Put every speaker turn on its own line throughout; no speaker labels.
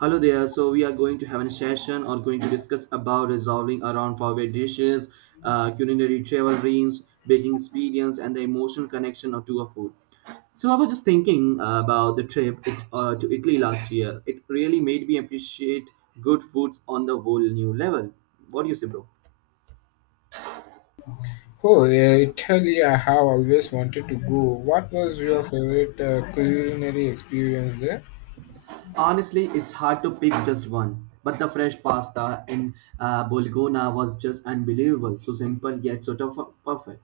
Hello there. So we are going to have a session or going to discuss about resolving around favorite dishes, culinary travel dreams, baking experience, and the emotional connection of to a food. So I was just thinking about the trip it, to Italy last year. It really made me appreciate good foods on the whole new level. What do you say, bro?
Oh, yeah, Italy, I have always wanted to go. What was your favorite culinary experience there?
Honestly, it's hard to pick just one. But the fresh pasta in Bolgona was just unbelievable. So simple yet sort of perfect.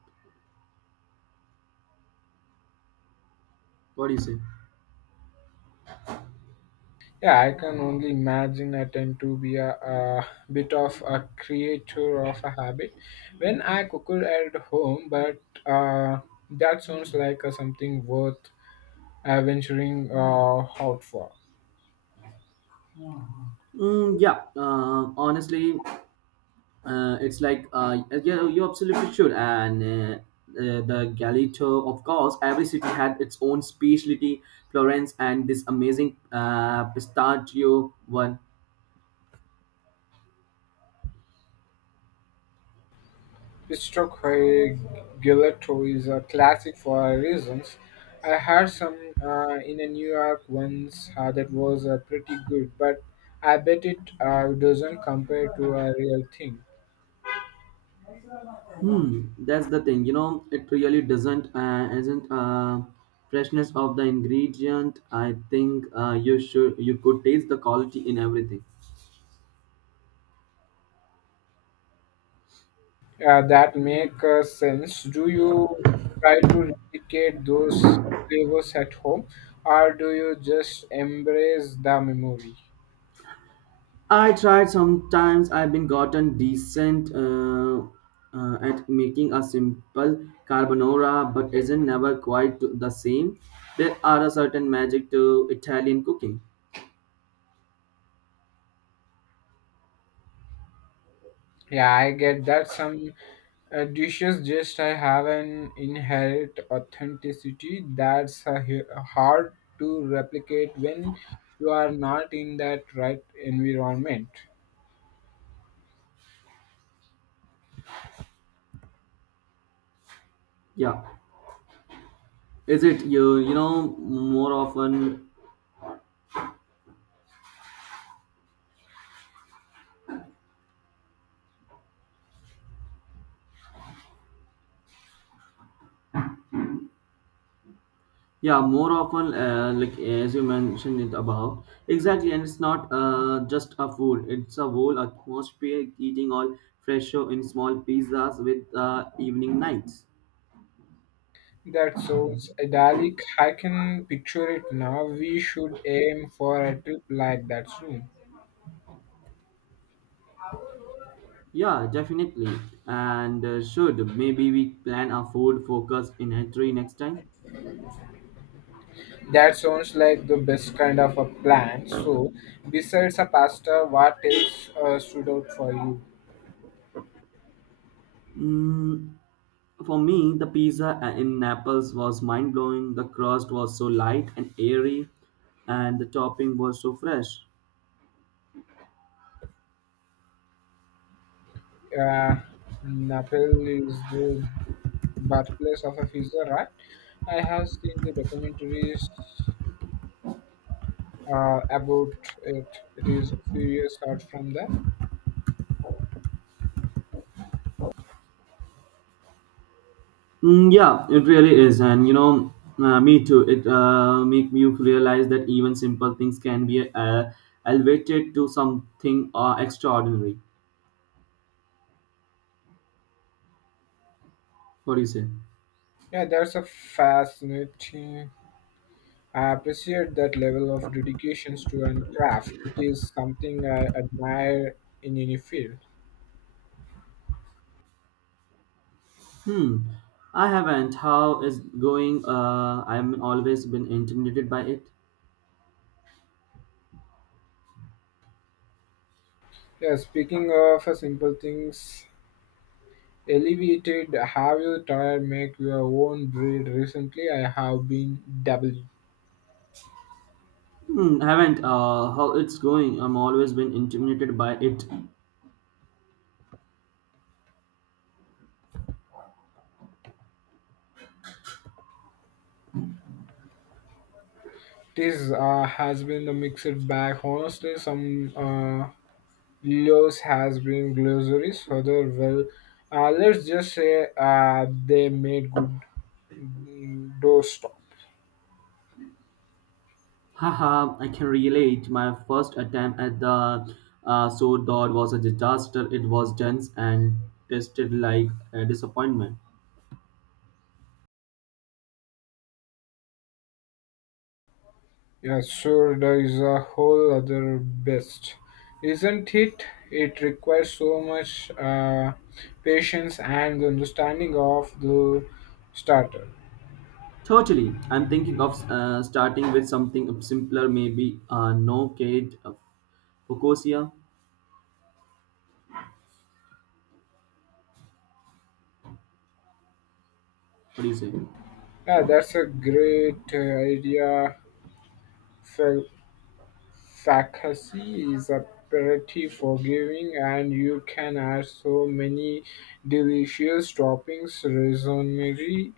What do you say?
Yeah, I can only imagine. I tend to be a bit of a creature of a habit when I cook at home, but that sounds like something worth venturing out for.
Mm, yeah, honestly, it's like yeah, you absolutely should. And The Galileo. Of course, every city had its own specialty. Florence and this amazing pistachio one.
Pisco Gelato is a classic for our reasons. I had some in a New York once that was pretty good, but I bet it doesn't compare to a real thing.
Hmm, that's the thing. It really doesn't isn't freshness of the ingredient. I think you could taste the quality in everything.
That make sense. Do you try to replicate those flavors at home, or do you just embrace the memory?
I tried sometimes I've been gotten decent at making a simple carbonara but isn't never quite the same. There are a certain magic to Italian cooking.
Yeah, I get that some. Dishes just I have an inherent authenticity that's hard to replicate when you are not in that right environment.
Yeah. Is it more often, yeah, more often like as you mentioned it above exactly, and it's not just a food, it's a whole atmosphere eating all fresho in small pizzas with evening nights.
That sounds idyllic. I can picture it now. We should aim for a trip like that soon.
Yeah, definitely. And should maybe we plan a food focus in Italy next time?
That sounds like the best kind of a plan. So, besides a pasta, what else stood out for you?
Mm, for me, the pizza in Naples was mind blowing. The crust was so light and airy, and the topping was so fresh.
Uh, Naples is the Birthplace of a Fizzer, right? I have seen the documentaries about it. It is a serious art from there.
Mm, yeah, it really is, and me too. It make me realize that even simple things can be elevated to something extraordinary. What do you say?
Yeah, that's a fascinating. I appreciate that level of dedication to an craft. It is something I admire in any field.
Hmm, I haven't. How is going? I'm always been intimidated by it.
Yeah, speaking of simple things, elevated. Have you tried make your own bread recently? I have been dabbled.
Hmm, I haven't. How it's going? I'm always been intimidated by it.
This has been a mixed bag. Honestly, some lows has been glossaries. Further, well, let's just say they made good doorstop.
Haha, I can relate. My first attempt at the sword dot was a disaster. It was dense and tasted like a disappointment.
Yeah, sure, there is a whole other best, isn't it? It requires so much patience and understanding of the starter.
Totally. I'm thinking of starting with something simpler, maybe no cage, Focosia. What do you say?
Yeah, that's a great idea, Phil. Focaccia is pretty forgiving, and you can add so many delicious toppings. Rosemary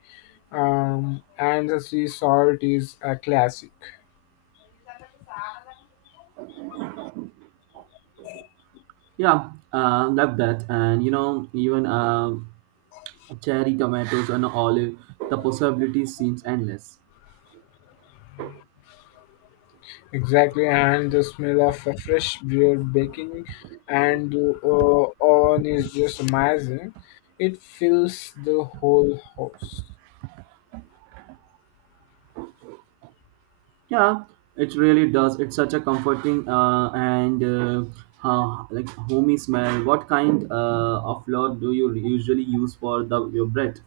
and the sea salt is a classic.
Yeah, love that. And you know, even cherry tomatoes and olive, the possibility seems endless.
Exactly, and the smell of a fresh bread baking and oven is just amazing. It fills the whole house.
Yeah, it really does. It's such a comforting and like homey smell. What kind of flour do you usually use for the your bread?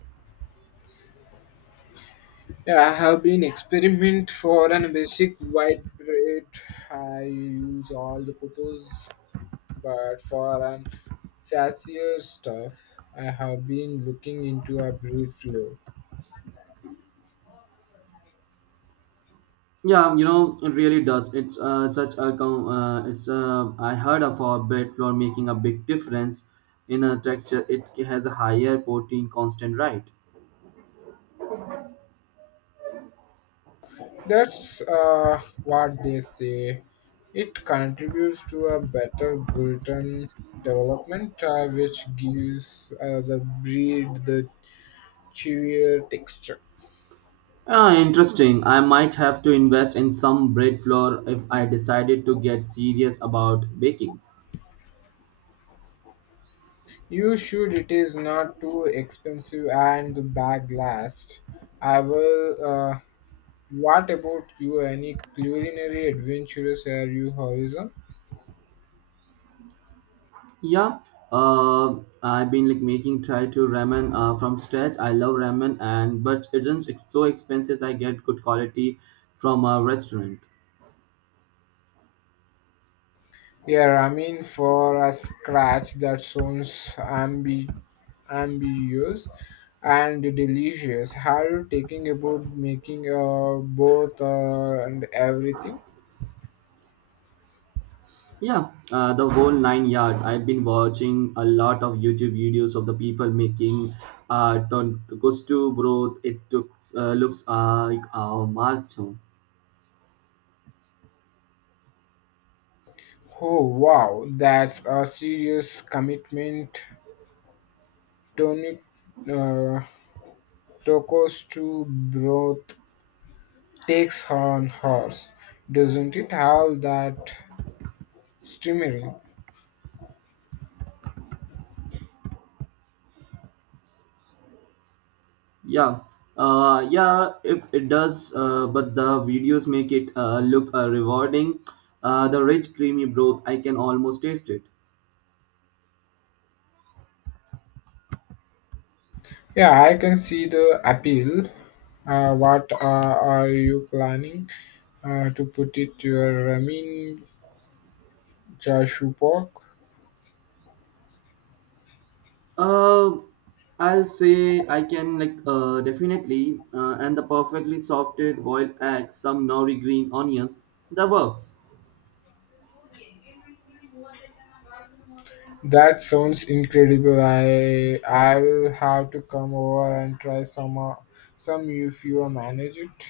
Yeah, I have been experiment for an basic white bread. I use all the purpose. But for an fancier stuff, I have been looking into a breed flow.
Yeah, you know, it really does. It's such a com- it's I heard of our bread flour making a big difference in a texture. It has a higher protein constant, right?
That's what they say. It contributes to a better gluten development, which gives the breed the chewier texture.
Ah, interesting. I might have to invest in some bread flour if I decided to get serious about baking.
You should. It is not too expensive, and the bag lasts. I will. What about you? Any culinary adventures are you horizon?
Yeah, uh, I've been like making try to ramen from scratch. I love ramen, and but it's so expensive. I get good quality from a restaurant.
Yeah, I mean, for a scratch that sounds ambiguous and delicious, how you taking about making both and everything?
Yeah, the whole 9 yard. I've been watching a lot of YouTube videos of the people making gusto broth. It took, looks like a macho.
Oh, wow, that's a serious commitment. Tony uh, tacos to broth takes on horse, doesn't it? Have that streamery?
Yeah, yeah, if it does, but the videos make it look rewarding. The rich, creamy broth, I can almost taste it.
Yeah, I can see the appeal. What are you planning to put it your ramen chashupok?
Uh, I'll say I can like definitely, and the perfectly softed boiled egg, some nori green onions, that works.
That sounds incredible. I will have to come over and try some if you manage it.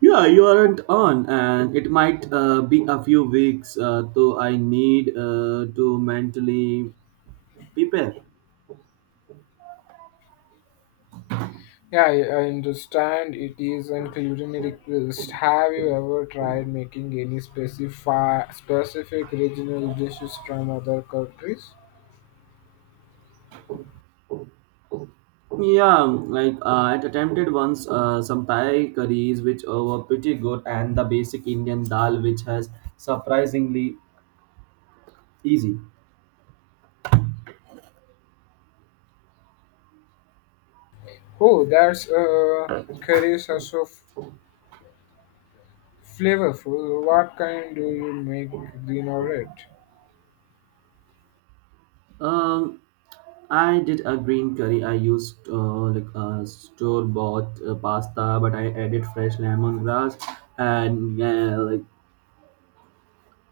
Yeah, you aren't on, and it might be a few weeks, though I need to mentally prepare.
Yeah, I understand it is an culinary request. Have you ever tried making any specific regional dishes from other countries?
Yeah, like I attempted once some Thai curries which were pretty good, and the basic Indian dal which has surprisingly easy.
Oh, that's curries are so flavorful. What kind do you make, green or red?
Um, I did a green curry. I used store bought pasta, but I added fresh lemongrass and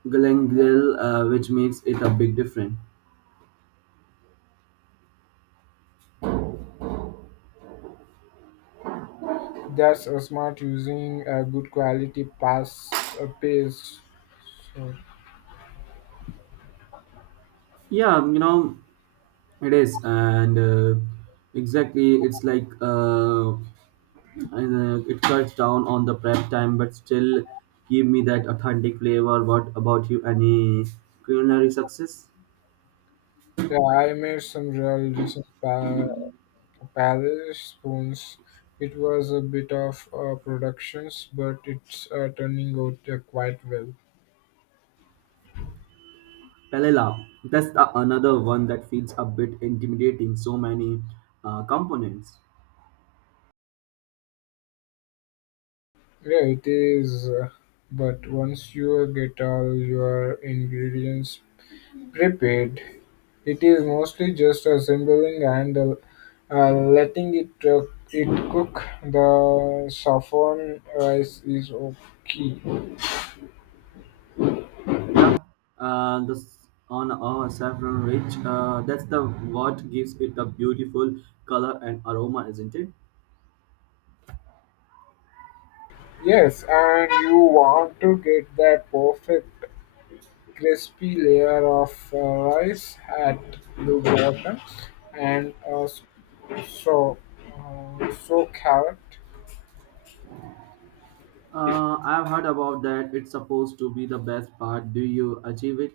galangal, which makes it a big difference.
That's a smart using a good quality past a paste. So
Yeah, it is, and exactly it's like. And it cuts down on the prep time but still give me that authentic flavor. What about you, any culinary success?
yeah, I made some real decent palate spoons. It was a bit of productions, but it's turning out quite well.
Palela, that's the, another one that feels a bit intimidating, so many components.
Yeah, it is. But once you get all your ingredients repeat, it is mostly just assembling and letting it cook. The saffron rice is okay.
Yeah, this on our saffron rich, that's the what gives it a beautiful color and aroma, isn't it?
Yes, and you want to get that perfect crispy layer of rice at the bottom and so so carrot.
I've heard about that, it's supposed to be the best part, do you achieve it?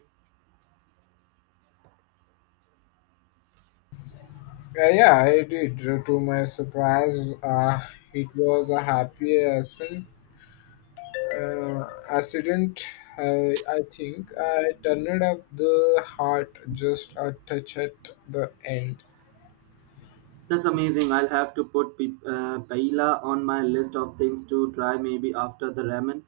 Yeah, yeah, I did. To my surprise, it was a happy ascent uh, accident. I think I turned up the heart just a touch at the end.
That's amazing. I'll have to put paella on my list of things to try, maybe after the ramen.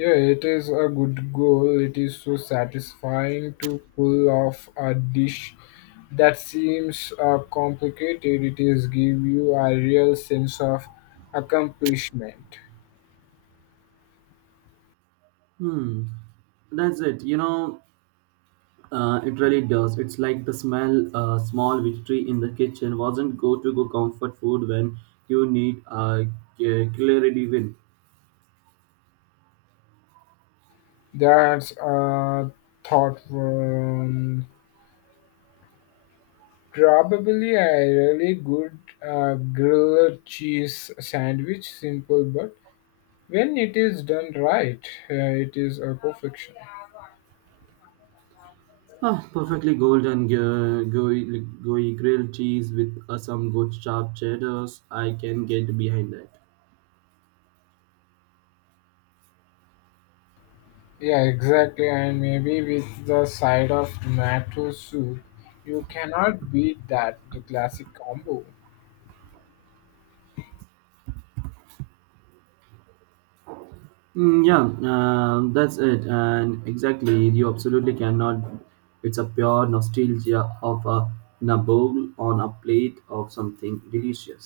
Yeah, it is a good goal. It is so satisfying to pull off a dish that seems complicated. It is give you a real sense of accomplishment.
Hmm. That's it. It really does. It's like the smell, small victory in the kitchen wasn't go to go comfort food when you need a clarity win.
That's a thought. Probably a really good grilled cheese sandwich, simple, but when it is done right, it is a perfection.
Ah, perfectly golden gooey, gooey grilled cheese with some good sharp cheddars. I can get behind that.
Yeah, exactly, and maybe with the side of tomato soup, you cannot beat that, the classic combo.
Mm, yeah, that's it. And exactly, you absolutely cannot. It's a pure nostalgia of a nibble on a plate of something delicious.